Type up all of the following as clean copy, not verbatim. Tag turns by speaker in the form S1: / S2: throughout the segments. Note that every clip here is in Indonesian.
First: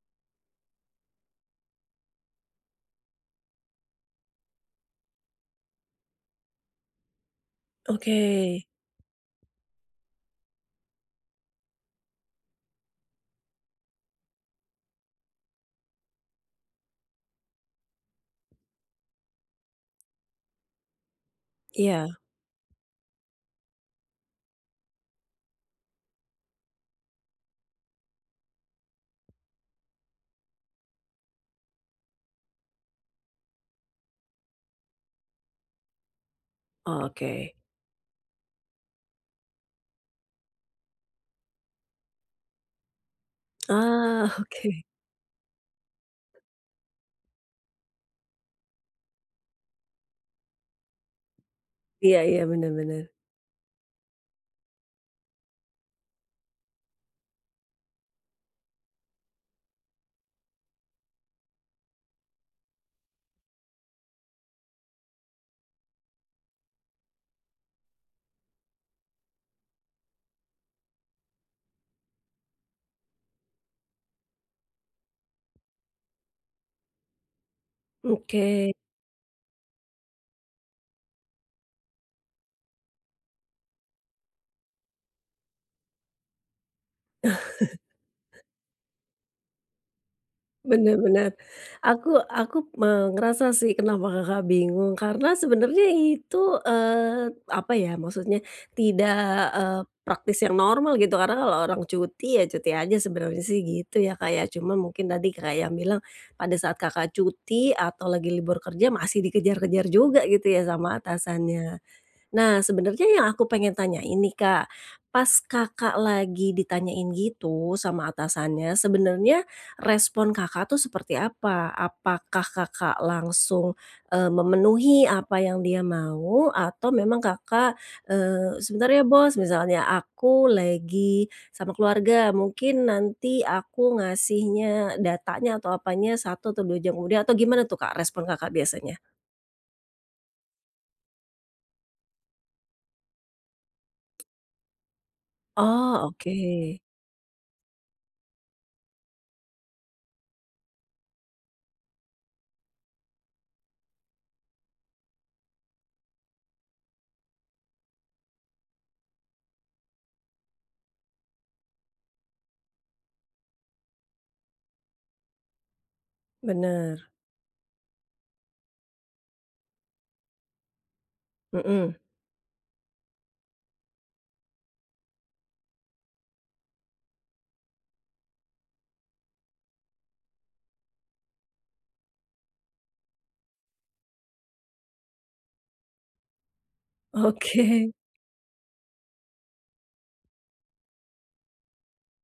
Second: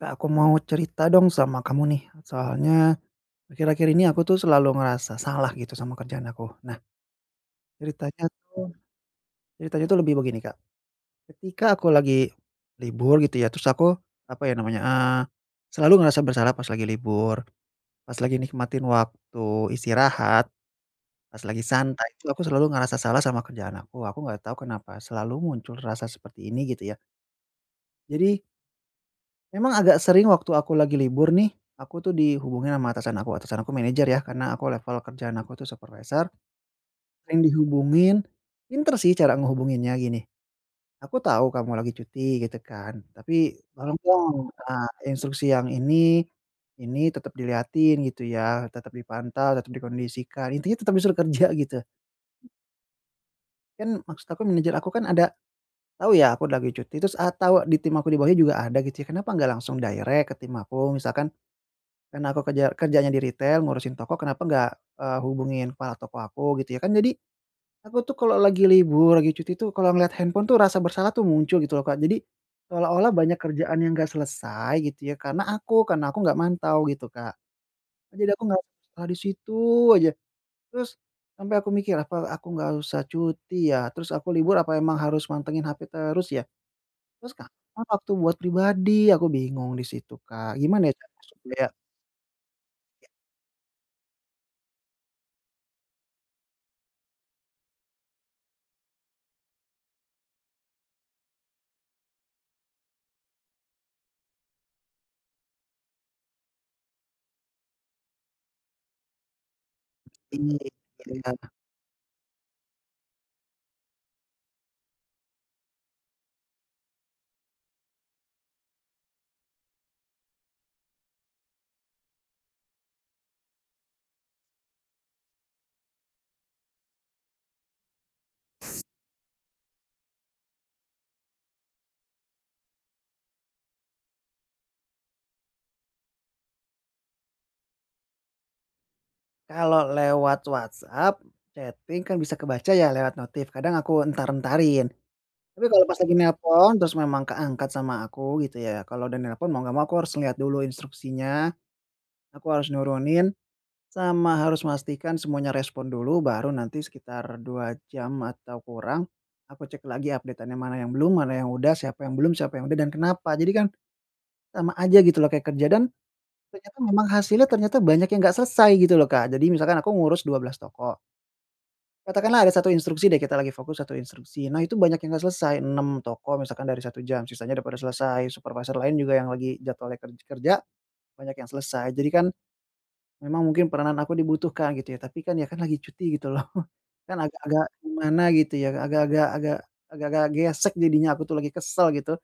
S1: Kak, aku mau cerita dong sama kamu nih. Soalnya akhir-akhir ini aku tuh selalu ngerasa salah gitu sama kerjaan aku. Nah,
S2: Oke,
S1: ceritanya tuh ceritanya tuh lebih begini, Kak. Ketika aku lagi libur gitu ya, terus aku apa ya namanya, selalu ngerasa bersalah pas lagi libur, pas lagi nikmatin waktu istirahat, pas lagi santai
S2: iya,
S1: itu aku selalu ngerasa salah sama kerjaan aku. Aku nggak tahu kenapa selalu muncul rasa seperti ini gitu ya. Jadi memang agak sering waktu aku lagi libur nih, aku tuh dihubungin sama atasan aku manajer ya, karena aku level kerjaan aku tuh supervisor,
S2: oh, oke.
S1: sering dihubungin. Pinter sih cara ngehubunginnya gini, "Aku tahu kamu lagi cuti," gitu kan, "tapi tolong
S2: Ah,
S1: dong,
S2: oke.
S1: instruksi yang ini tetap dilihatin gitu ya, tetap dipantau, tetap dikondisikan," intinya tetap disuruh kerja gitu.
S2: Iya iya, benar-benar.
S1: Kan maksud aku manajer aku kan ada tahu ya aku lagi cuti, terus, tahu di tim aku di bawahnya juga ada gitu ya, kenapa nggak langsung direct ke tim aku, misalkan. Karena aku kerja kerjanya di retail ngurusin toko kenapa nggak, hubungin kepala toko aku gitu ya kan jadi, aku tuh kalau lagi libur, lagi cuti tuh kalau ngeliat handphone tuh rasa bersalah tuh muncul gitu loh, Kak, jadi, seolah-olah banyak kerjaan yang nggak selesai gitu ya karena aku nggak mantau gitu, Kak, jadi aku
S2: Oke,
S1: nggak salah di situ aja terus, sampai aku mikir apa aku nggak usah cuti ya, terus aku libur apa emang harus mantengin HP terus ya, terus kapan waktu buat pribadi aku bingung di situ, Kak, gimana ya Kak
S2: benar-benar.
S1: supaya.
S2: Aku aku ngerasa sih kenapa Kakak bingung, karena sebenarnya itu, eee, apa ya, maksudnya tidak, eee, praktis yang normal gitu, karena kalau orang cuti, ya cuti aja sebenarnya sih gitu ya, kayak cuma mungkin tadi kayak yang bilang pada saat Kakak cuti atau lagi libur kerja masih dikejar-kejar juga gitu ya sama
S1: Iya.
S2: atasannya. Nah, sebenarnya yang aku pengen tanya ini Kak, pas Kakak lagi ditanyain gitu sama atasannya, sebenarnya respon Kakak tuh seperti apa? Apakah Kakak langsung, memenuhi apa yang dia mau atau memang Kakak, "Sebentar ya Bos, misalnya aku lagi sama keluarga, mungkin nanti aku ngasihnya datanya atau apanya satu atau 2 jam kemudian," atau gimana tuh, Kak, respon Kakak biasanya?
S1: Kalau lewat WhatsApp, chatting kan bisa kebaca ya lewat notif, kadang aku entar-entarin. Tapi kalau pas
S2: Oh,
S1: lagi
S2: oke.
S1: nelpon, terus memang keangkat sama aku gitu ya, kalau udah nelpon mau nggak mau aku harus lihat dulu instruksinya, aku harus nurunin, sama harus memastikan semuanya respon dulu, baru nanti sekitar 2 jam atau kurang, aku cek lagi updateannya mana yang belum, mana yang udah, siapa yang belum, siapa yang udah, dan kenapa. Jadi kan sama aja gitu loh kayak kerja dan ternyata memang
S2: Bener.
S1: hasilnya ternyata banyak yang nggak selesai gitu loh, Kak. Jadi misalkan aku ngurus 12 toko.
S2: Mhm.
S1: Katakanlah ada satu instruksi deh, kita lagi fokus satu instruksi. Nah, itu banyak yang nggak selesai, 6 toko misalkan dari 1 jam, sisanya udah pada selesai. Supervisor lain juga yang lagi jadwalnya kerja, banyak yang selesai. Jadi kan memang mungkin peranan aku dibutuhkan gitu ya, tapi kan ya kan lagi cuti gitu loh. Kan agak-agak
S2: Oke
S1: gimana gitu ya, agak-agak gesek jadinya aku tuh lagi kesel gitu.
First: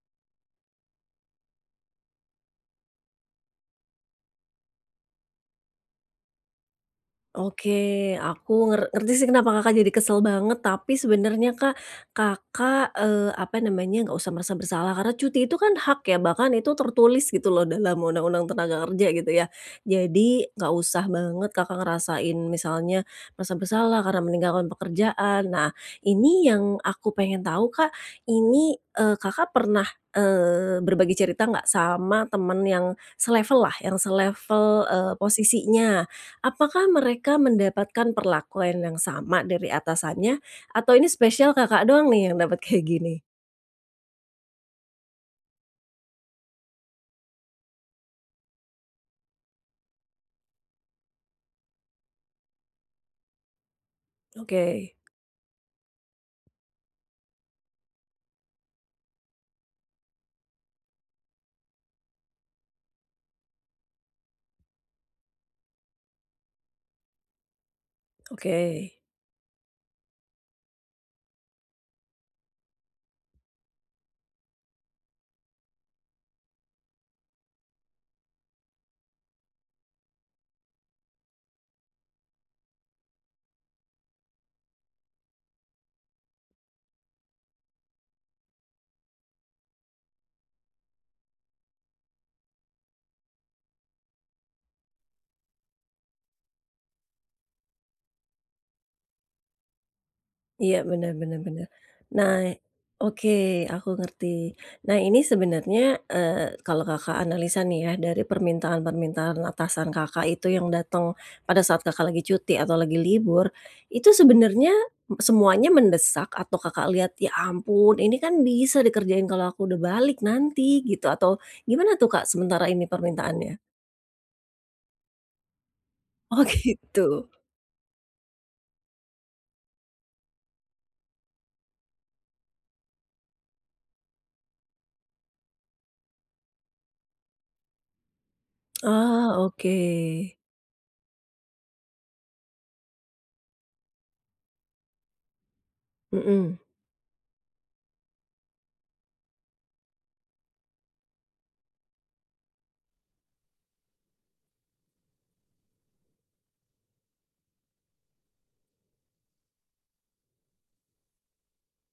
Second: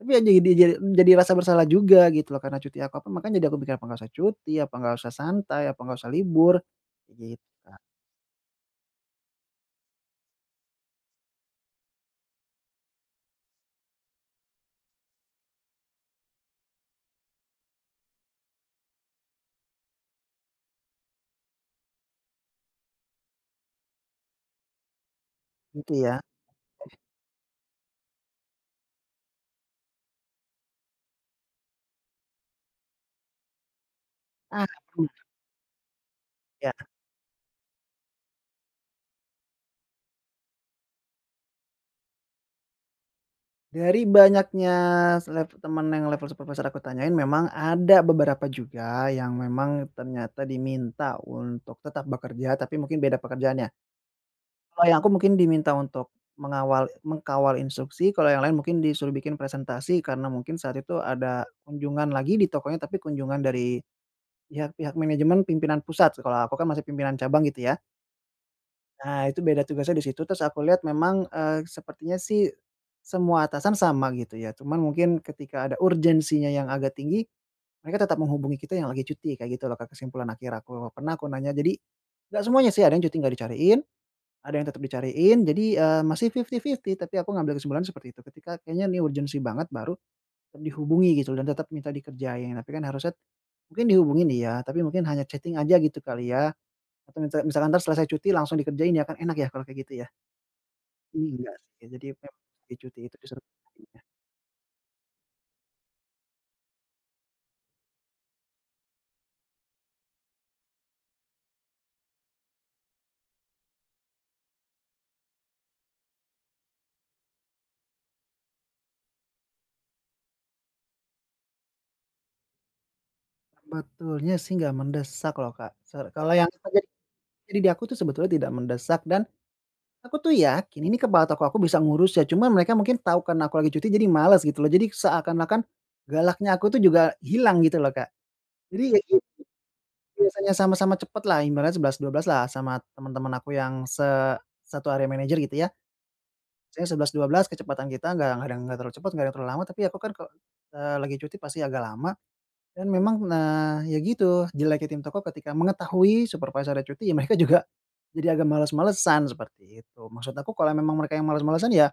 S1: Tapi ya jadi rasa bersalah juga gitu loh karena cuti aku, apa makanya jadi aku mikir, "Apa nggak usah cuti, apa nggak usah santai, apa nggak usah libur?" Gitu, Kak.
S2: oke, aku ngerti sih kenapa Kakak jadi kesel banget, tapi sebenarnya Kak, Kakak, apa namanya, nggak usah merasa bersalah karena cuti itu kan hak ya, bahkan itu tertulis gitu loh dalam Undang-Undang Tenaga Kerja gitu ya. Jadi nggak usah banget Kakak ngerasain misalnya merasa bersalah karena meninggalkan pekerjaan. Nah,
S1: Gitu ya.
S2: ini yang aku pengen tahu Kak, ini, Kakak pernah, berbagi cerita nggak sama temen yang selevel lah, yang selevel,
S1: Ah,
S2: posisinya?
S1: ya.
S2: Apakah mereka mendapatkan perlakuan yang sama dari atasannya, atau ini spesial Kakak doang nih yang dapat kayak gini?
S1: Dari banyaknya seleb teman yang level supervisor aku tanyain memang ada beberapa juga yang memang ternyata diminta untuk tetap bekerja, tapi mungkin beda pekerjaannya.
S2: Oke
S1: Kalau yang aku mungkin diminta untuk mengawal instruksi, kalau yang lain mungkin disuruh bikin presentasi karena mungkin saat itu ada kunjungan lagi di tokonya, tapi kunjungan dari pihak-pihak manajemen pimpinan pusat, kalau aku kan masih pimpinan cabang gitu ya.
S2: oke.
S1: Nah, itu beda tugasnya di situ, terus aku lihat memang, sepertinya sih semua atasan sama gitu ya, cuman mungkin ketika ada urgensinya yang agak tinggi, mereka tetap menghubungi kita yang lagi cuti, kayak gitu loh, Kak, kesimpulan akhir aku. Pernah aku nanya, jadi nggak semuanya sih, ada yang cuti nggak dicariin, ada yang tetap dicariin, jadi, masih fifty fifty tapi aku ngambil kesimpulan seperti itu, ketika kayaknya ini urgensi banget baru tetap dihubungi gitu dan tetap minta dikerjain, tapi kan harusnya mungkin dihubungin iya, tapi mungkin hanya chatting aja gitu kali ya, atau minta misalkan entar selesai cuti langsung dikerjain ya, kan enak ya kalau kayak gitu ya.
S2: Iya,
S1: Ini
S2: benar-benar.
S1: enggak
S2: Bener.
S1: sih, jadi memang
S2: Nah,
S1: di cuti itu
S2: oke,
S1: justru
S2: aku ngerti. Nah, ini sebenarnya, kalau Kakak analisa nih ya, dari permintaan-permintaan atasan Kakak itu yang datang pada saat Kakak lagi cuti atau lagi libur, itu sebenarnya semuanya mendesak atau Kakak lihat, "Ya ampun, ini kan bisa dikerjain kalau aku udah balik nanti," gitu, atau gimana tuh, Kak, sementara ini permintaannya?
S1: sebetulnya sih nggak mendesak loh, Kak. Kalau
S2: Oh,
S1: yang terjadi
S2: gitu.
S1: terjadi di aku tuh sebetulnya tidak mendesak dan aku tuh yakin ini kepala toko aku bisa ngurus ya, cuman mereka mungkin tahu karena aku lagi cuti jadi males gitu loh. Jadi seakan-akan galaknya aku tuh juga hilang gitu loh, Kak. Jadi ya
S2: Ah
S1: gitu,
S2: oke.
S1: biasanya sama-sama cepet lah, ibaratnya sebelas dua belas lah sama teman-teman aku yang se satu area manajer gitu ya.
S2: Mhm.
S1: Misalnya sebelas dua belas kecepatan kita nggak ada nggak terlalu cepat, nggak ada yang terlalu lama, tapi aku kan kalau, lagi cuti pasti agak lama. Dan memang, nah, ya gitu, jeleknya tim toko ketika mengetahui supervisornya cuti, ya mereka juga jadi agak males-malesan, seperti itu. Maksud aku kalau memang mereka yang males-malesan, ya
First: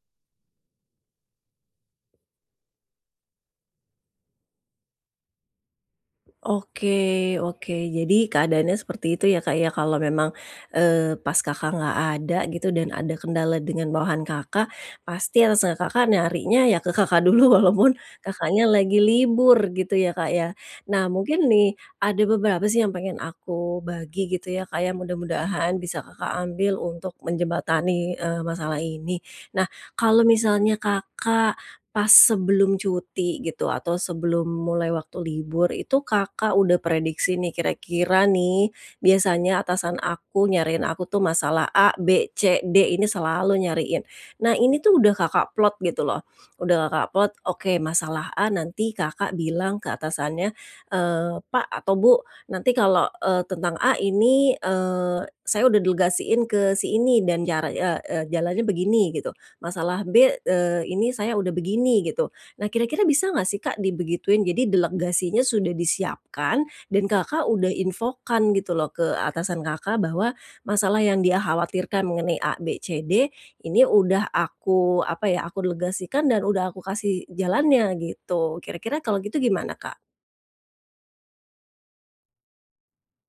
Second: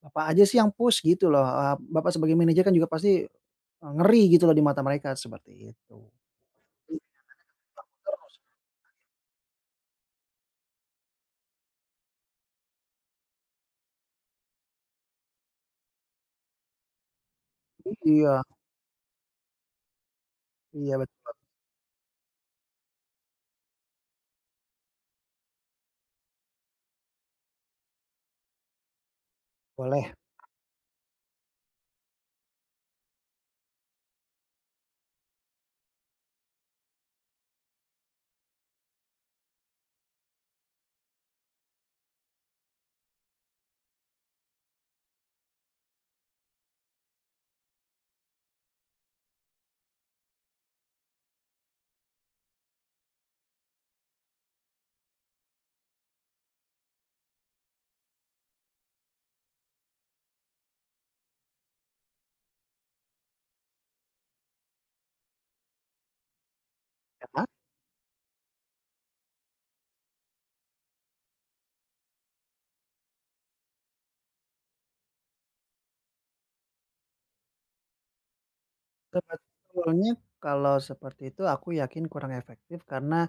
S1: Bapak aja sih yang push gitu loh, Bapak sebagai manajer kan juga pasti, ngeri gitu loh di mata mereka, seperti itu.
S2: Oke oke. Jadi keadaannya seperti itu ya, Kak, ya, kalau memang, pas Kakak nggak ada gitu dan ada kendala dengan bawahan Kakak, pasti atas nama Kakak nyarinya ya ke Kakak dulu walaupun
S1: Iya
S2: Kakaknya lagi libur gitu ya, Kak, ya.
S1: iya,
S2: Nah,
S1: betul.
S2: mungkin nih ada beberapa sih yang pengen aku bagi gitu ya, Kak, ya, mudah-mudahan bisa Kakak ambil untuk menjembatani, masalah ini. Nah,
S1: Boleh,
S2: kalau misalnya Kakak, pas sebelum cuti gitu atau sebelum mulai waktu libur itu Kakak udah prediksi nih kira-kira nih, biasanya atasan aku nyariin aku tuh masalah A, B, C, D ini selalu nyariin. Nah, ini tuh udah Kakak plot gitu loh, udah Kakak plot, oke masalah A nanti Kakak bilang ke atasannya, "Pak atau Bu, nanti kalau, tentang A ini, saya udah delegasiin ke si ini dan cara eee eee, jalannya begini," gitu. Masalah B, ini saya udah begini gitu. Nah, kira-kira bisa nggak sih Kak dibegituin? Jadi delegasinya sudah disiapkan dan
S1: ya.
S2: Kakak udah infokan gitu loh ke atasan Kakak bahwa masalah yang dia khawatirkan mengenai A, B, C, D ini udah aku apa ya, aku delegasikan dan udah aku kasih jalannya gitu. Kira-kira kalau gitu gimana Kak?
S1: Sebetulnya kalau seperti itu aku yakin kurang efektif karena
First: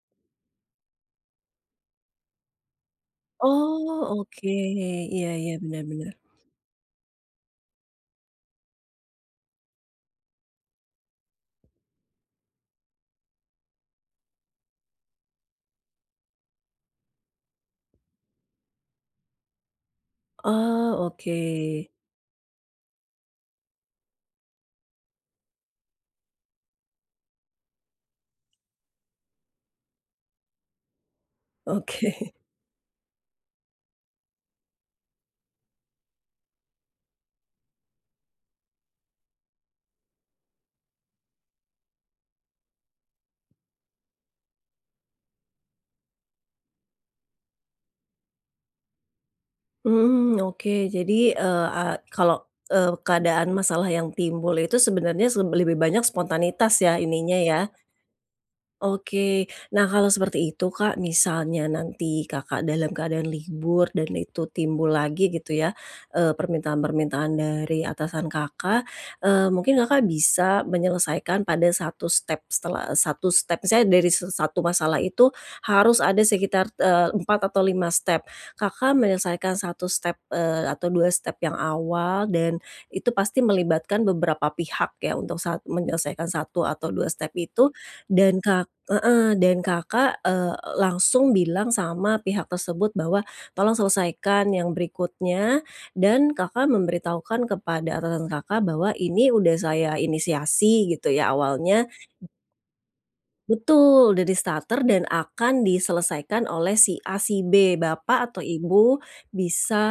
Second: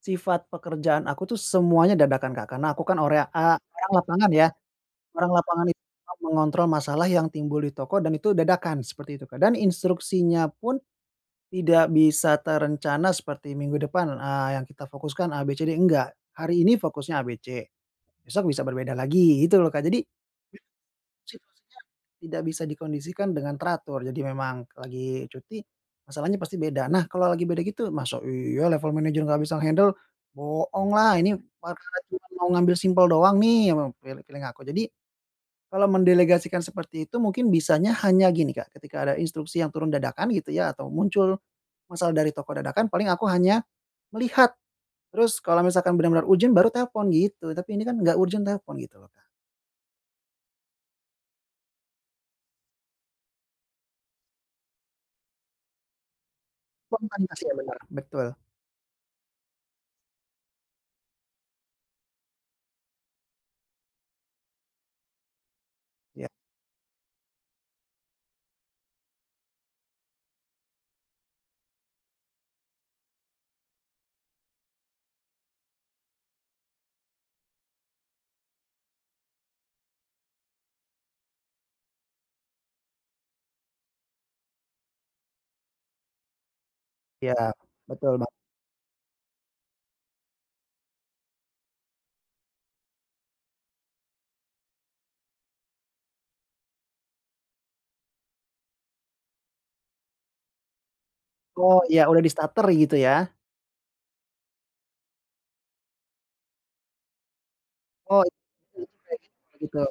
S1: sifat pekerjaan aku tuh semuanya dadakan, Kak, karena aku kan
S2: Oh
S1: orang lapangan
S2: oke.
S1: ya.
S2: Iya
S1: Orang
S2: iya,
S1: lapangan
S2: benar
S1: itu
S2: benar.
S1: memang mengontrol masalah yang timbul di toko dan itu dadakan, seperti itu, Kak, dan instruksinya pun tidak bisa terencana seperti minggu depan, yang kita fokuskan A, B, C, D, enggak. Hari ini fokusnya A, B, C, besok bisa berbeda lagi, gitu loh, Kak. Jadi
S2: Oh oke.
S1: situasinya tidak bisa dikondisikan dengan teratur. Jadi memang lagi cuti, masalahnya pasti beda. Nah, kalau lagi beda gitu, masa iya level manajer nggak bisa nge-handle, bohong lah, ini perkara cuma
S2: Oke.
S1: mau ngambil simpel doang nih, sama feeling feeling aku. Jadi kalau mendelegasikan seperti itu mungkin bisanya hanya gini, Kak, ketika ada instruksi yang turun dadakan gitu ya atau muncul masalah dari toko dadakan paling aku hanya melihat, terus kalau misalkan benar-benar urgent baru telepon gitu, tapi ini kan nggak urgent telepon gitu loh, Kak.
S2: Hmm oke. Jadi, kalau, keadaan masalah yang timbul itu sebenarnya lebih banyak spontanitas ya ininya
S1: Spontanitasnya
S2: ya.
S1: bener, betul.
S2: Oke. Nah, kalau seperti itu, Kak, misalnya nanti Kakak dalam keadaan libur dan itu timbul lagi gitu ya,
S1: Ya
S2: permintaan-permintaan dari atasan Kakak, mungkin Kakak bisa menyelesaikan pada satu step setelah satu step misalnya dari satu masalah itu harus ada sekitar, 4 atau 5 step. Kakak menyelesaikan satu step, atau 2 step yang awal dan itu pasti melibatkan beberapa pihak ya untuk saat menyelesaikan satu atau 2 step
S1: iya,
S2: itu,
S1: betul, Bang.
S2: dan Kak heeh, dan Kakak, langsung bilang sama pihak tersebut bahwa, "Tolong selesaikan yang berikutnya," dan Kakak memberitahukan kepada atasan Kakak bahwa, "Ini udah saya inisiasi," gitu ya
S1: Oh
S2: awalnya
S1: ya udah di starter gitu ya?
S2: betul, dari starter dan akan diselesaikan oleh si A, si B. Bapak
S1: Oh
S2: atau Ibu bisa,
S1: gitu.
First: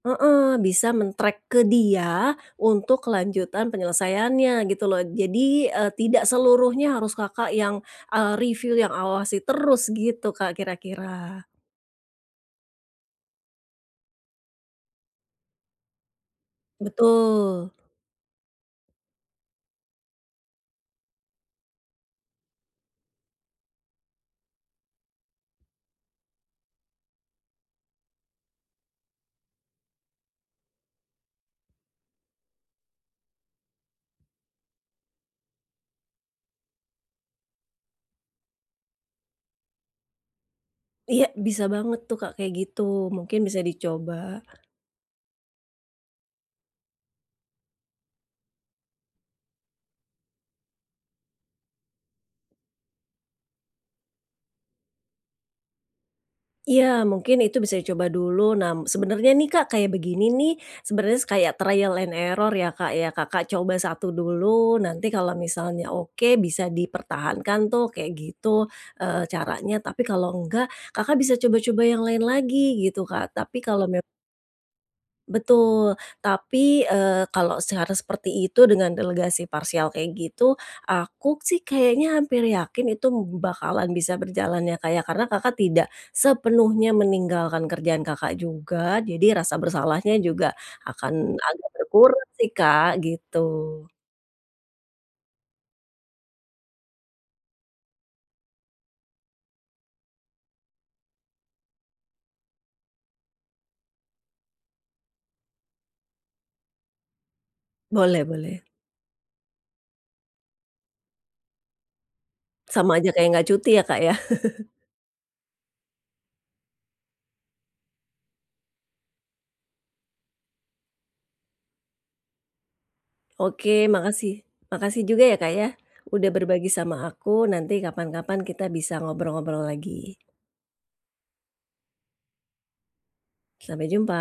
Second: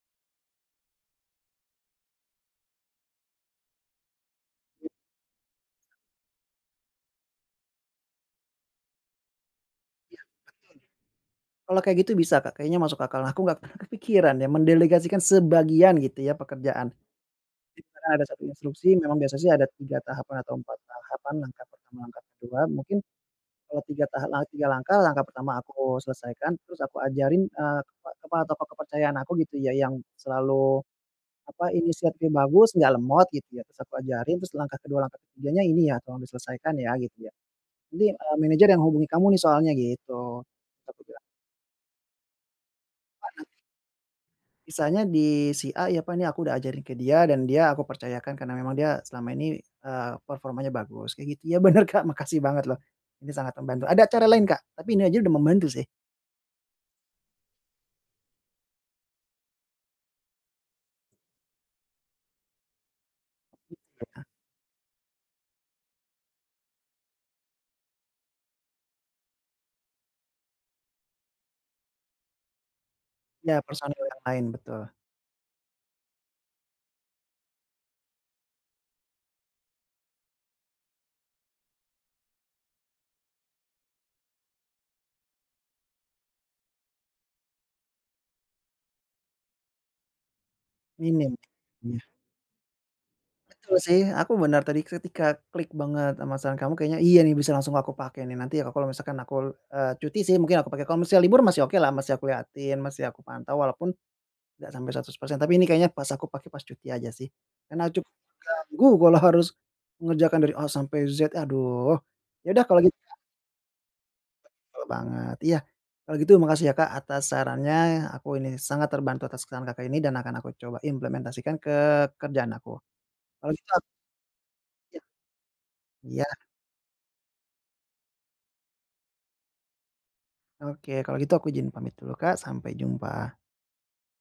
S2: heeh, bisa men-track ke dia untuk kelanjutan penyelesaiannya gitu loh. Jadi, tidak seluruhnya harus Kakak yang, review, yang awasi terus
S1: Iya,
S2: gitu, Kak, kira-kira.
S1: kalau kayak gitu bisa, Kak, kayaknya masuk akal. Nah, aku nggak pernah kepikiran ya mendelegasikan sebagian gitu ya pekerjaan.
S2: Betul.
S1: Jadi karena ada satu instruksi memang biasanya sih ada 3 tahapan atau 4 tahapan, langkah pertama, langkah kedua, mungkin kalau 3 taha la 3 langkah, langkah pertama aku selesaikan, terus aku ajarin, kepa kepa tokoh kepercayaan aku gitu ya, yang selalu, apa, inisiatifnya bagus, nggak lemot gitu ya, terus aku ajarin, terus langkah kedua, langkah ketiganya ini ya, tolong diselesaikan ya, gitu ya. Nanti, manajer yang hubungi kamu nih soalnya, gitu. Aku bilang
S2: Iya, bisa banget tuh, Kak, kayak gitu. Mungkin bisa dicoba.
S1: misalnya di si A ya, Pak, ini aku udah ajarin ke dia dan dia aku percayakan karena memang dia selama ini, performanya bagus kayak gitu. Ya bener, Kak, makasih banget loh, ini sangat membantu. Ada cara lain, Kak, tapi ini aja udah membantu sih.
S2: Iya, mungkin itu bisa dicoba dulu. Nah, sebenarnya nih Kak, kayak begini nih, sebenarnya kayak trial and error ya Kak ya. Kakak coba satu dulu, nanti kalau misalnya oke bisa dipertahankan tuh kayak gitu eh, caranya. Tapi kalau enggak, Kakak bisa coba-coba yang lain lagi gitu Kak. Tapi
S1: Ya
S2: kalau
S1: personil yang lain, betul.
S2: betul, tapi, kalau secara seperti itu dengan delegasi parsial kayak gitu, aku sih kayaknya hampir yakin itu bakalan bisa berjalan ya, kayak karena Kakak tidak sepenuhnya meninggalkan kerjaan Kakak juga, jadi rasa bersalahnya juga akan
S1: Minim.
S2: agak
S1: Iya.
S2: berkurang sih, Kak, gitu.
S1: Betul sih, aku benar tadi ketika klik banget sama saran kamu kayaknya iya nih bisa langsung aku pakai nih. Nanti ya kalau misalkan aku, cuti sih mungkin aku pakai, kalau misalnya libur masih okelah, masih aku liatin, masih aku pantau walaupun nggak sampai 100% tapi ini kayaknya pas aku pakai pas cuti aja sih, karena cukup
S2: Boleh boleh,
S1: mengganggu kalau harus mengerjakan dari A sampai Z, aduh. Ya udah kalau gitu
S2: sama aja kayak nggak cuti ya, Kak, ya.
S1: banget, iya. Kalau gitu makasih ya, Kak, atas sarannya, aku ini sangat terbantu atas saran Kakak ini dan akan aku coba implementasikan ke kerjaan aku. Kalau gitu
S2: Oke,
S1: aku
S2: makasih
S1: iya
S2: makasih juga ya, Kak, ya,
S1: iya,
S2: udah berbagi sama aku, nanti kapan-kapan kita bisa ngobrol-ngobrol lagi.
S1: oke kalau gitu aku izin pamit dulu, Kak, sampai jumpa.
S2: Sampai jumpa.